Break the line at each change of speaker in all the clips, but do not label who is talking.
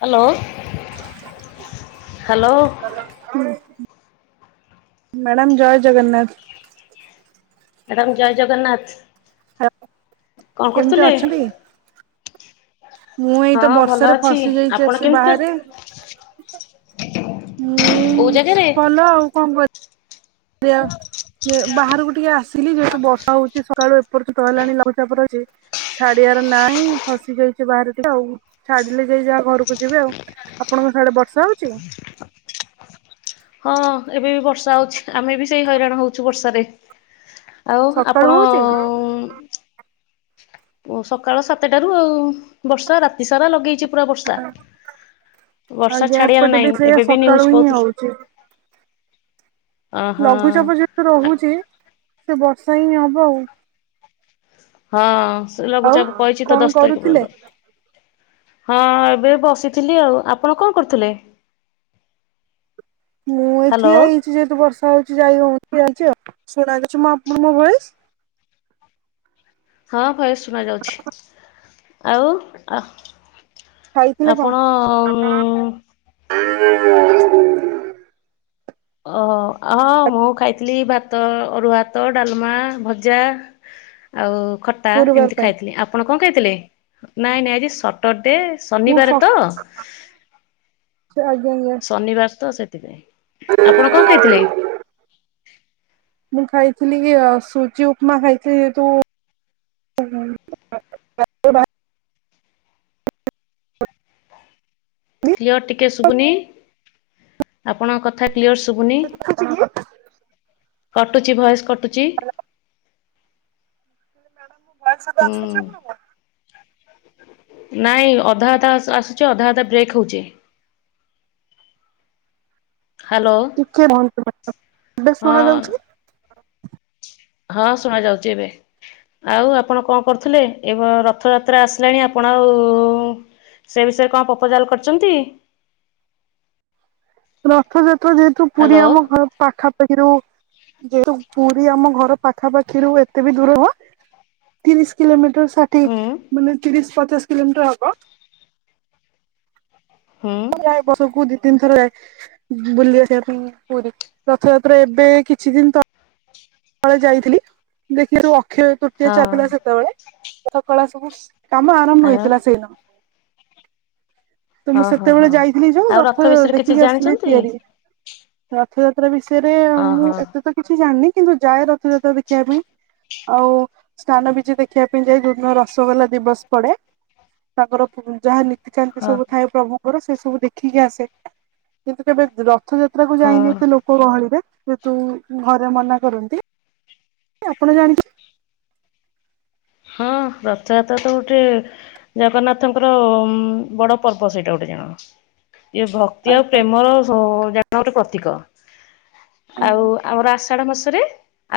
Hello.
Hello. [unintelligible] Madam ଜୟ Jagannath.
Madam ଜୟ ଜଗନ୍ନାଥ।
ହା
କଣ
କେମିତି
କରୁଥିଲେ?
ଅଛନ୍ତି? ମୁଁ
ହଁ
ଏଇତ
ଭଲ
ବର୍ଷାରେ
ଅଛି
ଫସି ଯାଇଛି
ଆପଣ
ଆସି
କେମିତି ଅ
ବାହାରେ। ମୁଁ
କୋଉ ଜାଗାରେ?
ଭଲ ଆଉ କଣ କର୍ ରିଆ? ଯେ ବାହାରୁକୁ ଟିକେ ଆସିଲି ଯେହେତୁ ବର୍ଷା ହଉଛି ସକାଳୁ ଏପର୍ଯ୍ୟନ୍ତ ହେଲାଣି ଲଘୁଚାପ ରହିଛି ଛାଡିଆର ନାହିଁ ଫସି ଯାଇଛି ବାହାରେ ଟିକେ ଆଉ। ଛାଡିଲେ ଯାଇ ଯାହା ଘରୁକୁ ଯିବି ଆଉ। ଆପଣଙ୍କ ସାଡେ ବର୍ଷା ହଉଚି?
ହଁ ଏବେ ବି ବର୍ଷା ହଉଛି। ଆମେ ବି ସେଇ ହଇରାଣ ହଉଛୁ ବର୍ଷାରେ। ଆଉ
ସକାଳୁ
ଆପଣ
ହଉଛି
ଅଁ ଓ ସକାଳ ସାତେଟାରୁ ଆଉ ବର୍ଷା ରାତି ସାରା ଲଗେଇଚି ପୁରା ବର୍ଷା। ବର୍ଷା
ଆଜ୍ଞା
ଛାଡିଆର
ଏପଟେ ବି
ନାହିଁ।
ସେଇଆ
ଏବେ ବି
ସକାଳୁ
ନ୍ୟୁଜ୍
ହିଁ
କହୁଥିଲେ
ହଉଛି
ଓହୋ।
ଲଘୁଚାପ ଯେହେତୁ ରହୁଛି, ସେ ବର୍ଷା ହିଁ ହବ ଆଉ।
ହଁ ସେ
ଆଉ
ଲଘୁଚାପ କହିଛି ତ
କଣ
ଦଶ ତାରିଖ
କରୁଥିଲେ?
ପର୍ଯ୍ୟନ୍ତ। ହଁ ଏବେ ବସିଥିଲି ଆଉ, ଆପଣ କଣ କରୁଥିଲେ?
ମୁଁ ଏଇ
ହ୍ୟାଲୋ
ଠିଆ ହେଇଛି ଯେହେତୁ ବର୍ଷା ହଉଛି ଯାଇ ହଉନି ଠିଆ ହେଇଚି ଆଉ। ଶୁଣାଯାଉଛି ମ ଆପଣ ମୋ ଭଏସ୍?
ହଁ ଭଲରେ ଶୁଣା ଯାଉଛି, ଆଉ ଅ
ଖାଇଥିଲେ କଣ
ଆପଣ ଉଁ
[inaudible]
ଓ ହଁ ମୁଁ ଖାଇଥିଲି ଭାତ ଅରୁଆ ଭାତ, ଡାଲମା, ଭଜା ଆଉ ଖଟା
ଗୁରୁବାର
ଏମିତି
ପାଇଁ
ଖାଇଥିଲି, ଆପଣ କଣ ଖାଇଥିଲେ? ନାଇଁ ନାଇଁ ଆଜି ସଟର ଡେ
ମୁଁ ସ
ଶନିବାର ତ।
ଆଜ୍ଞା ଆଜ୍ଞା
ଶନିବାର ତ ସେଥିପାଇଁ, ଆପଣ କଣ ଖାଇଥିଲେ?
ମୁଁ ଖାଇଥିଲି କି ସୁଜି ଉପମା ଖାଇଥିଲି, ଯେହେତୁ [unintelligible]
କ୍ଲିୟର୍ ଟିକେ ଶୁଭୁନି, ଆପଣଙ୍କ କଥା କ୍ଲିୟର୍ ଶୁଭୁନି? କଟୁଛି ଭଏସ କଟୁଛି
ଭଏସ୍ ଏବେ ଆସୁଚି
ହୁଁ
ଆପଣଙ୍କୁ?
ନାଇଁ ଅଧା ଅଧା ଆସୁଛି, ଅଧା ଅଧା ବ୍ରେକ୍ ହଉଛି। ହ୍ୟାଲୋ
[unintelligible]
ହଁ
ଶୁଣା ଯାଉଛି।
ହଁ ଶୁଣା ଯାଉଛି ଏବେ। ଆଉ ଆପଣ କଣ କରୁଥିଲେ? ଏବେ ରଥଯାତ୍ରା ଆସିଲାଣି ଆପଣ ଆଉ ସେ ବିଷୟରେ କଣ ପ୍ରପୋଜାଲ କରିଛନ୍ତି?
ରଥଯାତ୍ରା ଯେହେତୁ, ପୁରୀ
ହ୍ୟାଲୋ
ଆମ ଘର ପାଖାପାଖିରୁ ଯେଉ ପୁରୀ ଆମ ଘର ପାଖାପାଖିରୁ ଏତେ ବି ଦୂର ନୁହଁ, ତିରିଶ କିଲୋମିଟର ଷାଠିଏ
ହୁଁ
ମାନେ ତିରିଶ ପଚାଶ କିଲୋମିଟର ହବ।
ହୁଁ
[unintelligible] ତିନି ଥର ଯାଏ, ବୁଲି ଆସିବା ପାଇଁ ପୁରୀ। ରଥଯାତ୍ରା ଏବେ କିଛି ଦିନ ତ ତଳେ ଯାଇଥିଲି, ଦେଖି ସବୁ ଅକ୍ଷୟ ତୃତୀଆ
ହଁ
ଚାଲିଥିଲା ସେତେବେଳେ କଳା ସବୁ କାମ
ଆ
ଆରମ୍ଭ ହୋଇଥିଲା ସେଇ ଦିନ। ତ ମୁଁ
ହଁ ହଁ
ସେତେବେଳେ
ହଁ
ଯାଇଥିଲି ଯୋଉ,
ଆଉ
ରଥ
ବିଷୟରେ କିଛି
ଦେଖିକି ଆସିଥିଲି
ଜାଣିଛନ୍ତି
ତିଆରି ରଥଯାତ୍ରା ବିଷୟରେ ମୁଁ
ଓହୋ
ଏତେ ତ କିଛି ଜାଣିନି, କିନ୍ତୁ ଯାଏ ରଥଯାତ୍ରା ଦେଖିବା ପାଇଁ। ଆଉ ସ୍ନାନ ବିଜେ ଦେଖିବା ପାଇଁ, ଯୋଉଦିନ ରସଗୋଲା ଦିବସ ପଡେ। ତାଙ୍କର ଯାହା ନୀତିକାନ୍ତି
ହଁ
ସବୁ ମୁଁ ମୋର ସେ ସବୁ ଦେଖିକି ଆସେ, କିନ୍ତୁ କେବେ ରଥଯାତ୍ରାକୁ
ହଁ
ଯାଇନି ଏତେ ଲୋକ ଗହଳିରେ। ଯେହେତୁ ଘରେ ମନା କରନ୍ତି, ଆପଣ ଜାଣିଛ
ହଁ ରଥଯାତ୍ରା ତ ଗୋଟେ, ଜଗନ୍ନାଥଙ୍କର ବଡ ପର୍ବ ସେଇଟା ଗୋଟେ। ଣ ଇଏ ଭକ୍ତି ଆଉ
ଆଜ୍ଞା
ପ୍ରେମର [unintelligible] ଗୋଟେ ପ୍ରତୀକ। ଆଉ
ଆଜ୍ଞା
ଆମର ଆଷାଢ ମାସରେ,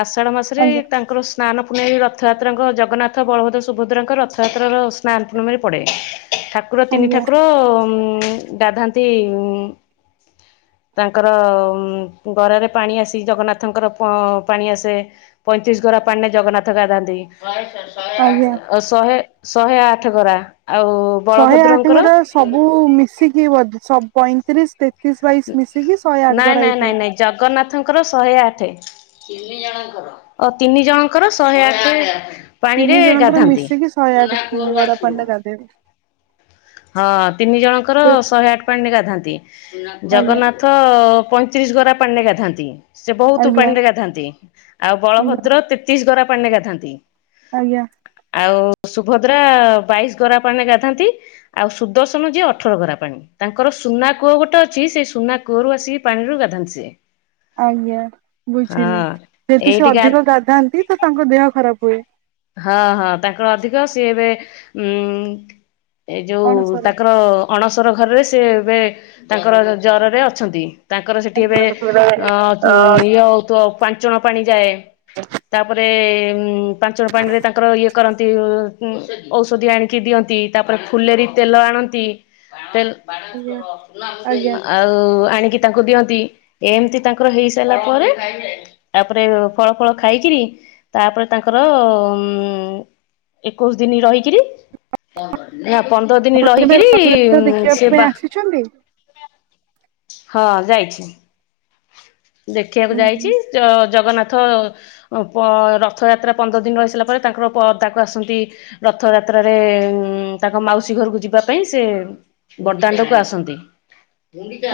ଆଷାଢ ମାସରେ
ଆଜ୍ଞା
ତାଙ୍କର ସ୍ନାନ ପୂର୍ଣମୀ ରଥଯାତ୍ରାଙ୍କ ଜଗନ୍ନାଥ, ବଳଭଦ୍ର, ସୁଭଦ୍ରାଙ୍କ ରଥଯାତ୍ରାର ସ୍ନାନ ପୂର୍ଣ୍ଣିମରେ ପଡ଼େ। ଠାକୁର ତିନି
ଆଜ୍ଞା
ଠାକୁର ଉଁ ଗାଧାନ୍ତି ଉଁ ତାଙ୍କର ଗରାରେ ପାଣି ଆସି, ଜଗନ୍ନାଥଙ୍କର ପାଣି ଆସେ ପଇଁତିରିଶ ଗର ରା ପାଣିରେ ଜଗନ୍ନାଥ ଗାଧାନ୍ତି,
ଆଜ୍ଞା।
ଶହେ ଶହେ ଆଠ ଗରା। ଆଉ
ଶହେ ଆଠ
ବଳଭଦ୍ରଙ୍କର
ଗରା ସବୁ ମିଶିକି ବୋଧେ? ପଇଁତିରିଶ ତେତିଶ ବାଇଶ ମିଶିକି ଶହେ ଆଠ
ନାଇଁ
ଘର
ନାଇଁ
ହେଇଥାଏ।
ନାଇଁ ନାଇଁ ଜଗନ୍ନାଥଙ୍କର ଶହେ ଆଠେ। ଓ ତିନି ଜଣଙ୍କର ଶହେ ଆଠେ ପାଣିରେ
ତିନି ଜଣଙ୍କର
ଗାଧାନ୍ତି।
ମିଶିକି ଶହେ ଆଠ ଗରା ପାଣିରେ ଗାଧେଇବେ
ହଁ ତିନି ଜଣଙ୍କର
ସେ
ଶହେ ଆଠ ପାଣିରେ ଗାଧାନ୍ତି।
ଆଜ୍ଞା
ଜଗନ୍ନାଥ ପଇଁତିରିଶ ଗରା ପାଣିରେ ଗାଧାନ୍ତି, ସେ ବହୁତ
ଆଜ୍ଞା
ପାଣିରେ ଗାଧାନ୍ତି। ଆଉ
ଆଜ୍ଞା
ବଳଭଦ୍ର ତେତିଶ ଗରା ପାଣିରେ ଗାଧାନ୍ତି।
ଆଜ୍ଞା।
ଆଉ ସୁଭଦ୍ରା ବାଇଶ ଗରା ପାଣିରେ ଗାଧାନ୍ତି। ଆଉ ସୁଦର୍ଶନ ଯିଏ ଅଠର ଘରା ପାଣି। ତାଙ୍କର ସୁନା କୂଅ ଗୋଟେ ଅଛି ସେଇ ସୁନା କୂଅରୁ ଆସିକି ପାଣିରୁ ଗାଧ ଧାନ୍ତି ସେ।
ଆଜ୍ଞା ବୁଝିଲି ଯେହେତୁ ସେ
ଏଇଠି ଗା
ଅଧିକ ଗାଧାନ୍ତି, ତ ତାଙ୍କ ଦେହ ଖରାପ ହୁଏ।
ହଁ ହଁ ତାଙ୍କର ଅଧିକ ସିଏ ଏବେ ଉଁ ଏ ଯୋଉ
ଅଣସର
ତାଙ୍କର ଅଣସର ଘରରେ ସେ ଏବେ ତାଙ୍କର ଜରରେ ଅଛନ୍ତି। ତାଙ୍କର ସେଇଠି ଏବେ
ଆଜ୍ଞା।
ଅ ଇଏ ହଉଥିବ ପାଞ୍ଚଣ ପାଣି ଯାଏ। ତାପରେ ଉ ପାଞ୍ଚଳ ପାଣିରେ ତାଙ୍କର ଇଏ କରନ୍ତି। ନ୍ତି, ଔଷଧି ଆଣିକି ଦିଅନ୍ତି ତାପରେ ଫୁଲେରି ତେଲ ଆଣନ୍ତି ତେଲ
ଆଜ୍ଞା ଆଜ୍ଞା
ଆଉ ଆଣି କି ତାଙ୍କୁ ଦିଅନ୍ତି ଏମିତି ତାଙ୍କର ହେଇ ସାରିଲା ପରେ ତାପରେ ଫଳ ଫଳ ଖାଇକିରି ତାପରେ ତାଙ୍କର ଉ ଏକୋଇଶ ଦିନ ରହିକିରି ନା ପନ୍ଦର ଦିନ
ଆପଣ କେବେ
ରହିକରି
ରଥଯାତ୍ରା ଦେଖିବା ପାଇଁ
ସେବା
ଆସିଛନ୍ତି? [inaudible]
ହଁ ଯାଇଚି। ଦେଖିବାକୁ ଯାଇଚି ଜ ଜଗନ୍ନାଥ ନ୍ନାଥ ଉ ପ ରଥ ରଥଯାତ୍ରା ପନ୍ଦର ଦିନ ରହିସାରିଲା ପରେ ତାଙ୍କର ପଦାକୁ ଆସନ୍ତି ରଥଯାତ୍ରା ତ୍ରାରେ ଉ ତାଙ୍କ ମାଉସୀ ଘରକୁ ଯିବା ପାଇଁ ସେ ବଡଦାଣ୍ଡକୁ ଆସନ୍ତି।।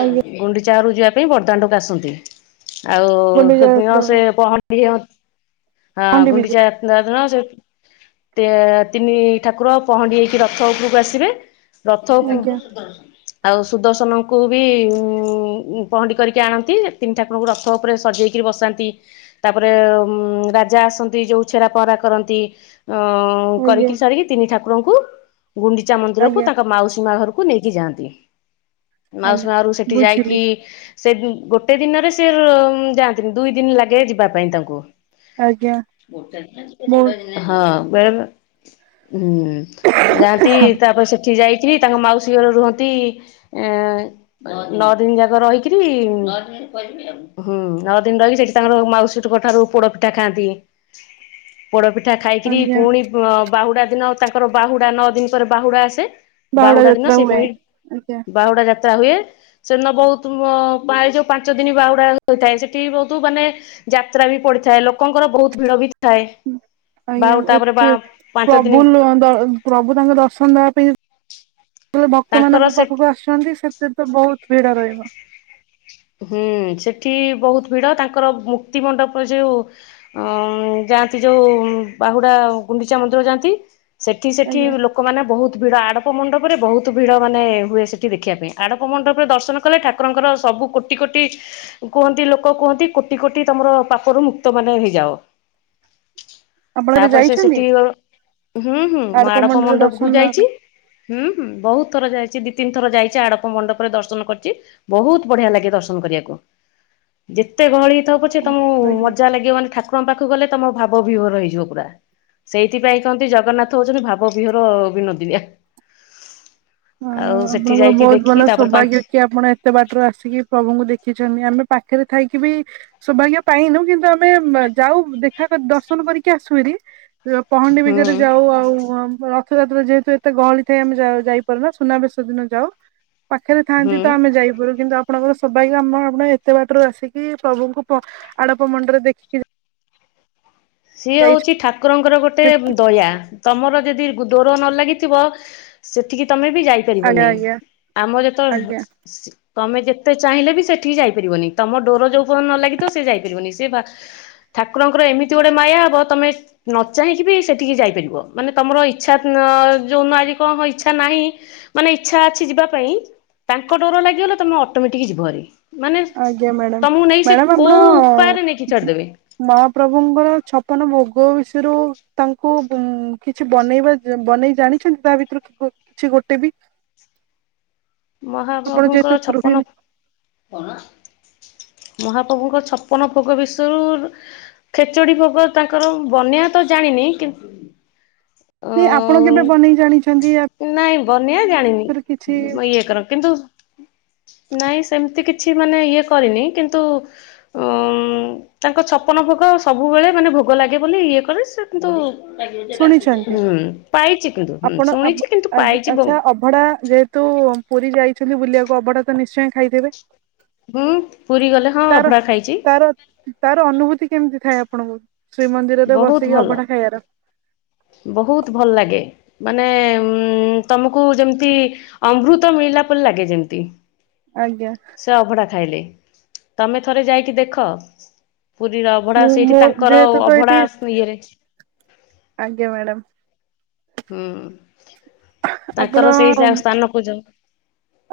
ଆଜ୍ଞା
ଗୁଣ୍ଡିଚାଘରକୁ ଯିବା ପାଇଁ ବଦଦାଣ୍ଡକୁ ଆସନ୍ତି।
ଗୁଣ୍ଡିଚା
ଆଉ ସେ
ଯାତ୍ରାକୁ
ପହଣ୍ଡିଅ ହଁ
ଖଣ୍ଡି ବିଜେ
ଗୁଣ୍ଡିଚା ଯାତ୍ରା ଦିନ ସେ ତେ ତିନି ଠାକୁର ପହଣ୍ଡି ହେଇକି ରଥ ଉପରକୁ ଆସିବେ। ରଥକୁ
ଆଜ୍ଞା
ଆଉ ସୁଦର୍ଶନକୁ ବି ଉ ପହଁଣ୍ଡି କରିକି ଆଣ ନ୍ତି ତିନି ଠାକୁରଙ୍କୁ ରଥ ଉପରେ ସଜେଇକି ବସାନ୍ତି, ତାପରେ ରାଜା ଆସନ୍ତି ଯୋଉ ଛେରା ହରା କରନ୍ତି। ଅ
ଆଜ୍ଞା।
କରିକି ସାରିକି ତିନି ଠାକୁରଙ୍କୁ ଗୁଣ୍ଡିଚା ମନ୍ଦିରକୁ
ଆଜ୍ଞା
ତାଙ୍କ ମାଉସୀ ମା ଘରକୁ ତାକୁ ନେଇକି ଯାଆନ୍ତି, ମାଉସି
ଆଜ୍ଞା
ମା ଘରୁ ସେଠି
ବୁଝିଲି
ଯାଇକି ସେ ଗୋଟେ ଗୋଟେ ଦିନରେ ସେ ଯାଆନ୍ତିନି ଦୁଇ ଦିନ ଲାଗେ ଯିବା ପାଇଁ ତାଙ୍କୁ।
ଆଜ୍ଞା ମୋ
ହଁ ବେଳେବେଳେ ହୁଁ ଯାଆନ୍ତି ତାପରେ ସେ ଏଠି ଯାଇକରି ତାଙ୍କ ମାଉସୀ ଘରେ ରୁହନ୍ତି, ଏ ନଅ ଦିନ ଯାକ ରହିକିରି ହୁଁ ନଅ ଦିନ ରହିକି ସେଠି ତାଙ୍କର ମାଉସୀଙ୍କ ଠାରୁ ପୋଡ ପିଠା ଖାଆନ୍ତି।
[inaudible]
ପୋଡ଼ପିଠା ଖାଇକରି
ଆଜ୍ଞା
ପୁଣି ବାହୁଡ଼ା ଦିନ ତାଙ୍କର ବାହୁଡ଼ା ନଅ ଦିନ ପରେ ବାହୁଡ଼ା ଆସେ। ବାହୁଡା ଦିନ
ଯାତ୍ରା
ସେ
ହୁଏ
ପୁଣି
ଆଜ୍ଞା
ବାହୁଡା ଯାତ୍ ତା ହୁଏ, ସେ ଦିନ ବହୁତ ମ ପାଏ ଯୋଉ ପାଞ୍ଚ ଦିନ ବାହୁଡା ହୋଇଥାଏ, ସେଠି ବହୁତ ମାନେ ଯାତ୍ରା ବି ପଡିଥାଏ ଲୋକଙ୍କର ବହୁତ ଭିଡ ବି ହୁଏ।
ଆଜ୍ଞା ଏ ପେ ପ୍ରଭୁ ନୁହଁନ୍ତ ପ୍ରଭୁ ତାଙ୍କ ଦର୍ଶନ ଦବା ପାଇଁ ବଲେ ଭକ୍ତ
ତାଙ୍କର
ମାନଙ୍କ
ସେ
ପାଖକୁ ଆସୁଚନ୍ତି ସେଥିପାଇଁ ତ ବହୁତ ଭିଡ ରହିବ।
ହୁଁ ସେଠି ବହୁତ ଭିଡ, ତାଙ୍କର ମୁକ୍ତି ମଣ୍ଡପ ଯୋଉ ଅ ଯାଆନ୍ତି ଯୋଉ ବାହୁଡା ଗୁଣ୍ଡିଚା ମନ୍ଦିର ଯାଆନ୍ତି। ସେଠି ସେଠି
ଆଜ୍ଞା
ଲୋକମାନେେ ବହୁତ ଭିଡ ଆଡପ ଆଡ଼ପ ମଣ୍ଡପରେ ବହୁତ ଭିଡ଼ ମାନେ ହୁଏ ସେଠି ଦେଖିବା ପାଇଁ। ଆଡପ ମଣ୍ଡପରେ ଦର୍ଶନ କଲେ ଠାରଙ୍କର ସବୁ କୋଟି କୋଟି କୁହନ୍ତି ଲୋକ କୁହନ୍ତି କୋଟି କୋଟି ତମର ପାପରୁ ମୁକ୍ତ ମାନେ ହେଇଯାଅ।
ଆମ ଘରେ
ତାପରେ ସେ
ଯାଇଛନ୍ତି।
ସେଠି ହୁଁ ହୁଁ ମୁଁ ଆଡପ
ମଣ୍ଡରେ
ମଣ୍ଡପକୁୁ
ଦର୍ଶନ
ଯାଇଚି।
ଦେବା
ହୁଁ ହୁଁ ବହୁତ ଥର ଯାଇଚି ଦି ଦି ତିିନିଥର ଯାଇଛି ଆଡପ ମଣ୍ଡପରେ ଦର୍ଶନ କରିଛି ବହୁତ ବଢିଆ ଲାଗେ ଦର୍ଶ ର୍ଶନ କରିବାକୁ ଯେତେ ଗହଳି ହେଇଥାଉ ପଛେ
ପାଇଁ
ତମକୁ
ଆଜ୍ଞା
ମଜା ଲାଗିବ ମାନେ ଠାକୁରଙ୍କ ପାଖକୁ ପାଖକୁ ଗଲେ ତମ ଭାବ ବିଭୋର ହେଇଯିବ ପୁରା। ସେଇଥିପାଇଁ କହନ୍ତି ଜଗନ୍ନାଥ ହଉଚନ୍ତି ଭାବ ବିହୋର ବିନୋଦିନିଆ।
[inaudible] ହ
ଆଉ ସେଠି
ଆପଣଙ୍କର
ଯାଇକି
ବହୁତ
ଦେଖି
ଭଲ
ତାପରେ ପାଞ୍ଚ
ସୌଭାଗ୍ୟ କି ଆପଣ ଏତେ ବାଟ ରୁ ଆସିକି ପ୍ରଭୁଙ୍କୁ ଦେଖି ଦେଖିଛନ୍ତି ଆମେ ପାଖରେ ଥାଇକିବି ସୌଭାଗ୍ୟ ପାଇନୁ। କିନ୍ତୁ ଆମେ ଯାଉ ଦେଖା ଦର୍ଶନ କରିକି ଆସୁ ହେରି। ପହଣ୍ଡି
ହୁଁ
ବିଜେରେ ଯାଉ। ଆଉ ରଥଯାତ୍ରାରେ ଯେହେତୁ ଏତେ ଗହଳି ଥାଏ ଆମେ ଯା ଯାଇ ପାରୁନା ସୁନାବେଶ ଦିନ ଯାଉ। ପାଖରେ
ହୁଁ।
ଥାନ୍ତି ତ ଆମେ ଯାଇପାରୁ କିନ୍ତୁ ଆପଣଙ୍କର ସୌଭାଗ୍ୟ ଆମ ଆପଣ ଏତେ ବାଟରୁ ଆସିକି ପ୍ରଭୁଙ୍କୁ ଆଡପ ମୁଣ୍ଡରେ ଦେଖିକି
ସିଏ ହଉଛି
ଯାଇଛନ୍ତି
ଠାକୁରଙ୍କର ଗୋଟେ ଦୟା। ତମର ଯଦି ଡୋରନ ଲାଗିଥିବ ସେଠିକି ତମେ ବି
ଆଜ୍ଞା
ଯାଇପାରିବନେଇ।
ଆଜ୍ଞା
ଆମର ଯେତେ
ଆଜ୍ଞା
ତମେ ଯେତେ ଚାହିଁଲେ ବି ସେଠିକି ଯାଇପାରିବନି। ତମ ଡୋର ଯୋଉପଅନ୍ତ ନ ଲାଗିଥିବ ସେ ଯାଇପାରିବନି ସେ ଠାକୁରଙ୍କର ଏମିତି ଗୋଟେ ମାୟା ହବ ତମେ ନ ଚାହିଁକି ବି ସେଠିକି ଯାଇପାରିବ। ମାନେ ତମର ଇଚ୍ଛା ଯୋଉନ କଣ ହ ଇଚ୍ଛା ନାହିଁ ମାନେ ଇଛା ଅଛି ଯିବା ପାଇଁ ତାଙ୍କ ଡର ଲାଗିଗଲେ ତମେ ଅଟୋମେଟିକ ଯିବ ହେରି।
ଆଜ୍ଞା ମ୍ୟାଡାାମ, ମ୍ୟାଡାାମ ଆପଣ
କୋଉ ଉପାୟରେ ନେଇକି ଛାଡିଦେବେ
ମହାପ୍ରଭୁଙ୍କର ଛପନ ଭୋଗ ବିଷୟରୁ ତାଙ୍କୁ କିଛି ବନେଇବା ବନେଇ ଜାଣିଛନ୍ତି ତା ଭିତରୁ କିଛି ଗୋଟେ ବି? ଆପଣ
ମହାପ୍ରଭୁଙ୍କ
ଯେହେତୁ
ଛପନ
ଗୃହିଣୀ
ମହାପ୍ରଭୁଙ୍କ ଛପନ ଭୋଗ ବିଷୟରୁ ଖେଚୁଡି ଭୋଗ ତାଙ୍କର ବନ୍ୟା ତ ଜାଣିନି କିନ୍ତୁ ଅ
ନ ଆପଣ କେବେ ବନେଇ ଜାଣିଛନ୍ତି?
ନିଆଁ ଜାଣିନି
ଉପରେ କିଛି
ଇଏ କର କିନ୍ତୁ ନାଇଁ ସେମତି କିଛି ମାନେ ଇଏ କରିନି, କିନ୍ତୁ ଉ ତାଙ୍କ ଛପନ ଭୋଗ ସବୁବେଳେ ମାନେ ଭୋଗ ଲାଗେ ବୋଲି ଇଏ କରେ ସେ କିନ୍ତୁ
ଶୁଣିଛନ୍ତି
ହୁଁ ପାଇଛି କିନ୍ତୁ, ହଁ
ଆପଣ
ଶୁଣିଛି କିନ୍ତୁ ପାଇଛି ବ
ଆଚ୍ଛା ଅଭଡା ଯେହେତୁ ପୁରୀ ଯାଇଛନ୍ତି ବୁଲିବାକୁ ଅଭଢା ତ ନିଶ୍ଚୟ ଖାଇଥେବେ?
ହୁଁ ପୁରୀ ଗଲେ ହଁ
ତାର
ଅଭଡ଼ା ଖାଇଛି।
ତାର ତାର ଅନୁଭୂତି କେମିତି? ଥାଏ ଆପଣଙ୍କୁ ଶ୍ରୀମନ୍ଦିରରେ
ବହୁତ
ବସିକି
ଭଲ
ଅବଢା ଖାଇବାର
ବହୁତ ଭଲ ଲାଗେ। ମାନେ ଉ ତମକୁ ଯେମିତି ଅମୃତ ମିଳିଲା ପରେ ଲାଗେ ଯେମିତି।
ଆଜ୍ଞା
ସେ ଅଭଢା ଖାଇଲେ ତମେ ଥରେ ଯାଇକି ଦେଖ। ପୁରୀର ଅଭଢା
ମୁଁ
ସେଇଠି
ମୋ
ତାଙ୍କର
ଯେହେତୁ ତ ଏଇଠି
ଅଭଢା ଇଏରେ
ଆଜ୍ଞା ମ୍ୟାଡ଼ାମ୍।
ହୁଁ,
ଆପଣ
ତାଙ୍କର ସେଇ ସ୍ଥାନକୁ ଯାଓ।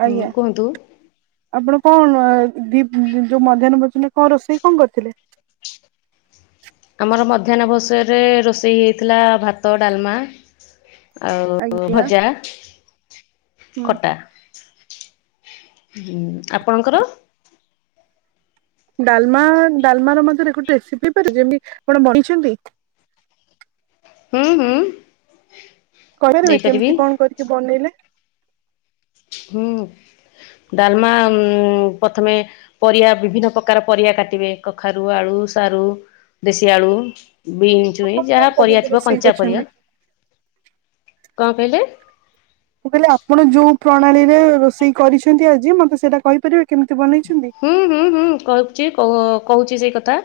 ଆଜ୍ଞା, ଆପଣ କନ ଡି ଯୋଉ ମଧ୍ୟାନ ଭୋ କଣ ରୋଷେଇ କଣ କରିଥିଲେ?
ଆମର ମଧ୍ୟାହ୍ନ ଭଷରେ ରୋଷେଇ ହେଇଥିଲା ଭାତ ଡାଲମା ଆଉ
ଆଜ୍ଞା
ଭଜା
ହୁଁ।
ଖଟା। ହୁଁ ଆପଣଙ୍କର?
ଡାଲମା ଡାଲମା ର ମଧ୍ୟ ଗୋଟେ ରେସିପି ଯେମିତି ଆପଣ ବନେଇଛନ୍ତି? [inaudible]
ହୁଁ ହୁଁ।
କହିପାରିବି
ଦେଇପାରିବି
କେମିତି କଣ କରିକି ବନେଇଲେ?
ହୁଁ। ଡାଲମା ଉ ପ୍ରଥମେ ପରିବା ବିଭିନ୍ନ ପ୍ରକାର ପରିବା କାଟିବେ କଖାରୁ ଆଳୁ ସାରୁ, ଦେଶୀ ଆଳୁ ବିଇଞ୍ଚୁଇ
ଆପଣ କଣ
ଯାହା ପରିବା
ପକେଇକି
ଥିବ
ରୋଷେଇ
କଞ୍ଚା ପରିବା।
କରିଛନ୍ତି?
କଣ କହିଲେ?
ମୁଁ କହିଲି ଆପଣ ଯୋଉ ପ୍ରଣାଳୀରେ ରୋଷେଇ କରିଛନ୍ତି ଆଜି ମତେ ସେଇଟା କହିପାରିବେ? କେମିତି ବନେଇଛନ୍ତି?
ହୁଁ ହୁଁ ହୁଁ କହୁଛି କହୁଛି ସେଇ କଥା।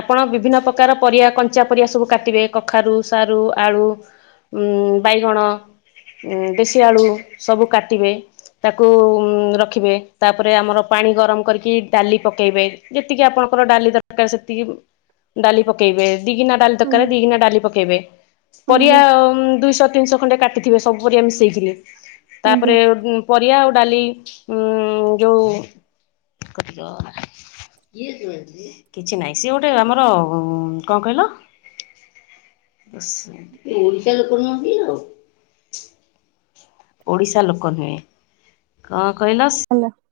ଆପଣ ବିଭିନ୍ନ ପ୍ରକାର ପରିବା କଞ୍ଚା ପରିବା ସବୁ କାଟିବେ କଖାରୁ ସାରୁ ଆଳୁ। ଉଁ ବାଇଗଣ। ଉଁ ଦେଶୀ ଆଳୁ ସବୁ କାଟିବେ ତାକୁ ରଖିବେ ତାପରେ ଆମର ପାଣି ଗରମ କରିକି ଡାଲି ପକେଇବେ, ଯେତିକି ଆପଣଙ୍କର ଡାଲି ଦରକାର ସେତିକି ଡାଲି ପକେଇବେ ଦି ଗିନା ଡାଲି ତରକାରୀରେ
ଆଜ୍ଞା
ଦି ଗିନା ଡାଲି ପକେଇବେ ପରିବା
ଆଜ୍ଞା
ଦୁ ଇଶ ଦୁଇଶ ଖଣ୍ଡେ କାଟିିଥିବେ ସବୁ ମିଶେଇକୀରି
ଆଜ୍ଞା
ତାପରେ ଉ ପରିବା ଡାଲି ଯୋଉ, କଟିଗଲା। କିଛି ନହିଁ ସିଏ ଗୋଟେ ଆମର କଣ କହିଲ? ଆ ଦଶ ମିନିଟ୍ ଓଡିଶା ଲୋକ ନୁହେ କଣ କହିଲ
ହେଲା।